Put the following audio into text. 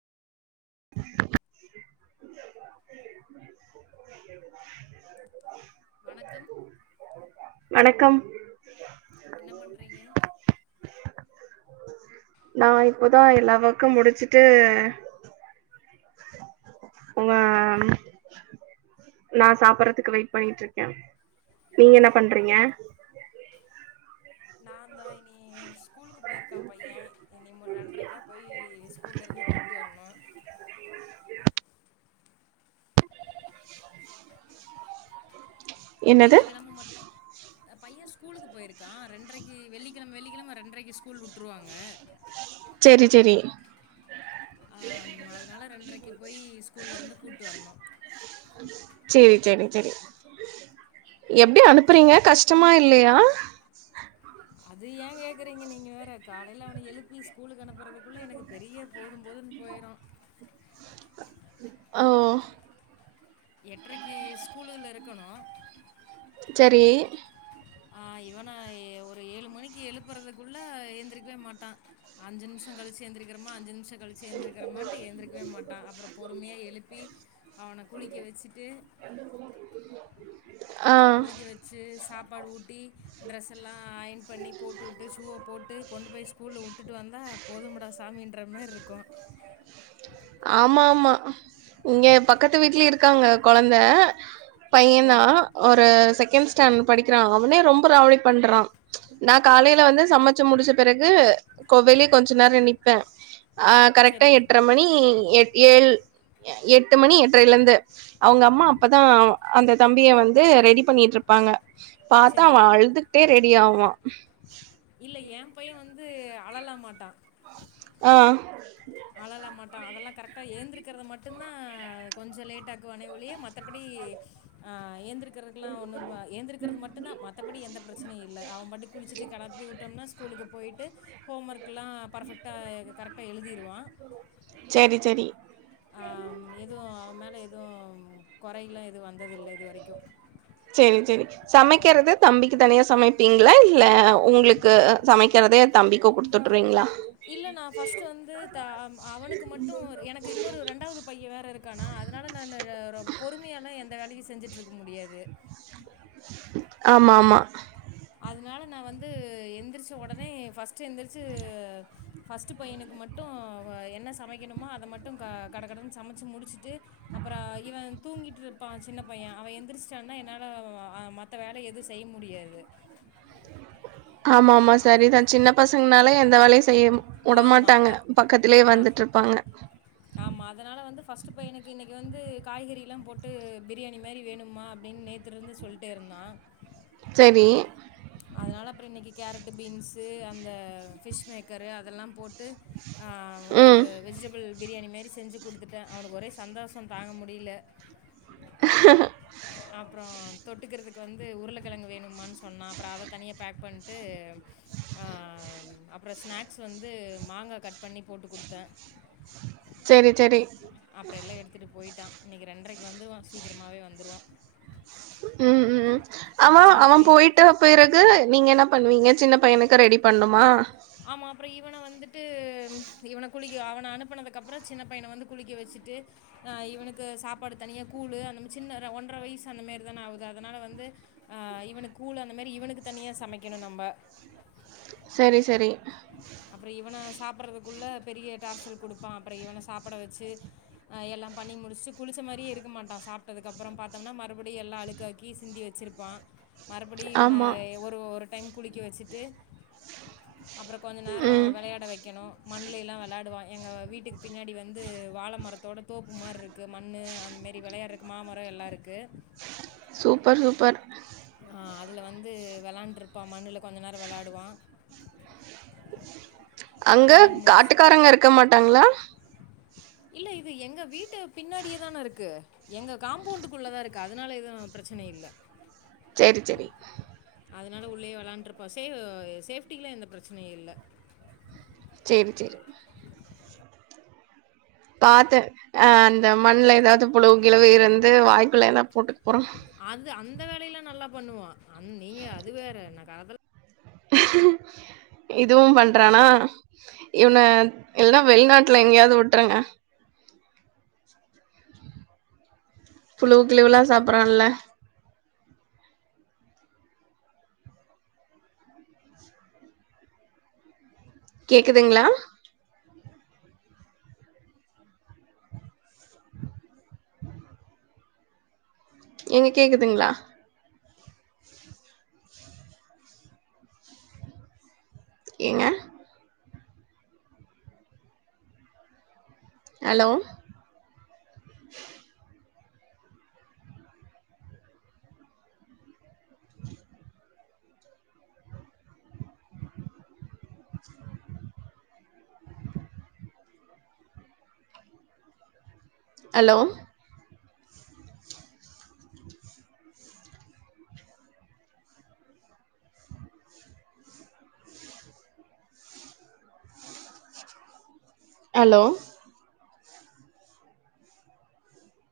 [inaudible] வணக்கம் வணக்கம் என்ன பண்றீங்க நான் இப்பதான் எல்லா வக்கும் முடிச்சுட்டு உங்க நான் சாப்பறதுக்கு வெயிட் பண்ணிட்டு இருக்கேன் நீங்க என்ன பண்றீங்க நான் தான் இய் ஸ்கூலுக்கு போயிருக்கான் பையன் நீம ரெண்டரைக்கா போய் ஸ்கூல்ல இருந்து கூப்பிட்டு வரணும் என்னது வெள்ளிக்கிழமை மட்டும் பையன் ஸ்கூலுக்கு போயிருக்கான் ரெண்டரைக்கு வெள்ளிக்கிழம வெள்ளிக்கிழம ரெண்டரைக்கு ஸ்கூல் விட்டு்ருவாங்க செரி செரி ஆஹ் அதனால ரெண்டரைக்கு போய் ஸ்கூல்ல இருந்து கூிட்டு வரணும் செரி எப்படி அனுப்புறீங்க கஷ்டமா இல்லையா அது ஏன் கேக்குறீங்க நீங்க வேற காலையில அவன எழுப்பி ஸ்கூலக்கு அனுப்புறதுக் குல்ல எனக்கு பெரிய போதும் போதுன்னு போயிரு ஓ எட்ரைக்கி ஸ்கூலுல இருக்கணு செரி ஹா இவன ஒரு ஏலு மணிக்கு எழுப்புறதுக்குள்ள எழுந்திரிக்கவே மாட்டா அஞ்சு நிமிஷ கழிச்சு எந்திரிக்கிறமா அஞ்சு நிமிஷ கழிச்சி ஏந்திருக்கிறமான்டு எந்திரக்கவே மாட்டா அப்புற பொறுமையா எலுப்பி அவனக் குளிக்க வெச்சிட்டு ஆ குளிக்க வச்சி சாப் பாடு ஊட் டி ட்ரெஸ் எல்லா அயன் பண்ணி போட்டுவுட்டு ஷூவ போட்டு கொண்டு போய் ஸ்கூல்ல வுட்டுட்டு வந்தா போதுமடா சாமி ன்றமேற்ருக்கோ ஆமா ஆமா இங்க பக்கத்து வீட்லய இருக்காங்க கொழந்த ஓ! ஆமா ஆமா சான் படிக்கிறா அவனே ரொம்ப ராவடி பண்றா நா காலையில வந்து சமைச்சி முடிச்ச பிறகு கோ வெளிய கொஞ்ச நேர நிப்பே ஆ கரெக்டா சரி, எட்ர மணி எட் ஏழ் எட்டு மணி எட்டையில இருந்து எட்டு மணி எட்ரைலயிருந்து அவுங்க அம்மா அப்பதா அந்த தம்பிய வந்து ரெடி பண்ணிட்ற்ருப்பாங்க பாத்தா சரி. அவ அழுதுக்ட்டே ரெ டியாவா இல்ல ஏ பைய வந் து அளலாமாட்டா ஆ அழலா மாட்டா அதெல்லா கரெக்ட் டா ஏந்திக்றது மட்டுந்தா கொஞ்சோ லேட்டாக்குவானே ஒலிய மத்தபடி ஆ ஏந்திருக் கிறக்கலா ஒன்னு பா ஏந்திக்கிறது மட்டுந்தா மத்தபடி எந்த பிரச்சனையு இல்ல அவ பாட்டுக்கு குளிச்சுட்டு கெளப்பி வுட்டோம்னா ஸ்கூலு போயிட்டு ஹோம் ஒர்க் எல்லா பர்ஃபெக்டா கரெக்டா எலுதிடுவா செரி செரி ஆம் எதுவு மேல எதுவு குறைலா எதுவு வந்ததில்லை இது வரைக்கு செரி செரி சமைக்கிறது தம்பிக்கு தனியா சமைப்பிங்லா இல்ல உங்ளுக்கு சமைக்கிறதே தம்பிக்கு குடுத்துவுட்ருவீங்ளா இல்ல நா ஃபர்ஸ்ட் வந்து தா அவனுக்கு மட்டு எனக்கு இன்னொரு ரெண்டாவது பைய வேற இருக்கானா அதனால நானு ழ ரோ பொறுமையால எந் த வேலயு செஞ்சுட்டு இருக்க முடியாது ஆமா ஆமா அதனால நா வந்து எந்திரிச்ச உடனே ஃபர்ஸ்ட் எந்திரிச்சு ஃபர்ஸ்ட் பையனுக்கு மட்டு என்ன சமைக்கனுமோ அத மட்டு கட கட சமச்சி முடிச்சிட்டு அப்பற இவ தூங்கிட்டுற்ருப்பா சின்ன பைய அவ ஏந்திருசிட்டானா என்னால மத்த வேல எது செய்முடியாது ஆமா ஆமா சரிதா சின்ன பசங்கனாலே எந்த வேல செய்யும் ஆமா ஆ இருப்பாங்க அஆமா அதனால வந்து பஸ்ட் பையனுக்கு இன்னைக் இனிக்கி வந்து காய்கறிலாம் போட்டு பிரியாணி மாரி வேணுமா அப்டின்னு நேத்லருந்து சொல்லிட்டே இருந்தான் செரி அதனால அப்புறம் இனக்கு கேரட் பீன்ஷ் அந்த ஃபிஷ் மேக்கரு அதெல்லாம் டு ஹான் ஒரு ம் வெஜிடேபிள் பிரியாணி மெரி செஞ்சு கொடுத்துட்டன் அவனுக்கு ஒரே சந்தோஷம் தாங்க முடில [unintelligible] ஆ அப்புறம் தொட்டுக்கிறதுக்கு வந்து உருளக்கிழங்கு வேணுமான்னு சொன்னா அப்புறம் அத தனியா பேக் பண்ட்டு உஹ் அப்புறம் ஸ்நாக்ஸ் வந்து மாங்கா கட் பண்ணி போட்டு கொடுத்தன் சேரி சேரி அப்புறம் எல்லாம் எடுத்துட்டு போயிட்டான் இனக்கி ரெண்ரைக்கு வந்துருவான் சீக்கிரமாவே வந்துருவான் உம் உம் அவன் அவன் போய்டா பிறகு நீங்க என்ன பண்ணுவீங்க சின்ன பையனுக்கு ரெடி பண்ணுமா அப்புறம இவன வந்துட்டு ஹும் இவன குளிக்க அவன அனுப்பனதுக்குப்புறம் சின்ன பையன வந்து குளிக்க வச்சுட்டு ஆஹ் இவனுக்கு சாப்பாடு தனியா கூழு சின்ன ஒன்றரை வயசு அந்த மெரி தான ஆவுது அதனால வந்து ஆஹ் இவனுக்கு கூழு அந்த மெரி இவனுக்கு தனியா சமைக்கணும் நம்ம சரி சரி அப்புறம் இவன சாப்பறதுக்குள்ள பெரிய டார்சல் கொடுப்பான் அப்புறம் இவன சாப்பட வச்சு எல்லாம் பண்ணி முடிச்சு குளிச்ச மாரியே இருக்க மாட்டான் சாப்ட்டதுக்குக்கப்புறம் பார்த்தோம்னா மறுபடியும் எல்லாம் அழுக்காக்கி சிந்தி வச்சுருப்பான் மறுபடியும் இவன ஆமா ஹா ஒரு ஓரு டைம் குளிக்க வச்சுட்டு அப்புறம் கொஞ்சம் நேரோ ம் விளையட வக்கணும் மண்லெல்லாம் விளையாடுவா எங்க வீட்டுக்கு பின்னாடி வந்து வாழை மரத்தோட தோப்புமார் இருக்கு மண்ணு அன்மேரி விளையாறக்கு மாமரம் எல்லாம் இருக்கு சூப்பர் சூப்பர் ஆஹ் அதுல வந்து விளாண்டுருப்பா மண்ணுல கொஞ்ச நேரம் விளாடுவான் அங்க விளாண்டு காட்டுக்காரங்க இருக்க மா டங்களா இல்ல இது எங்க வீட்டு பின்னாடியேதான இருக்கு எங்க காம்பவுண்டுக்குள்ளதான் இருக்கு அதனால எதும் பிரச்சன இல்ல சேரி சேரி அதனால உள்ளயே வேலான்டுயிருப்பா சே சேஃப்டிகிலாம் எந்த பிரச்சனையும் இல்ல செரி செரி பாத்த அஹ் மண்ணுல ஏதாவது புளு கிலவு இருந்து வாய்குள்ள என போட்டு அது அந் இந்த வேலையிலாம் நல்லா பண்ணுவா அன் நீங்க அது வேற எனக்கு அதல் இதுவும் பண்றானா இவன இல்ல வெளிநாட்டுல எங்கயாவது வுட்ருங்க புழுவு கிழிவுலாம் சாப்றால கேக்குதுங்களா [unintelligible] ஏங்க கேக்குதுங்களா ஏங்க ஹலோ ஹலோ ஹலோ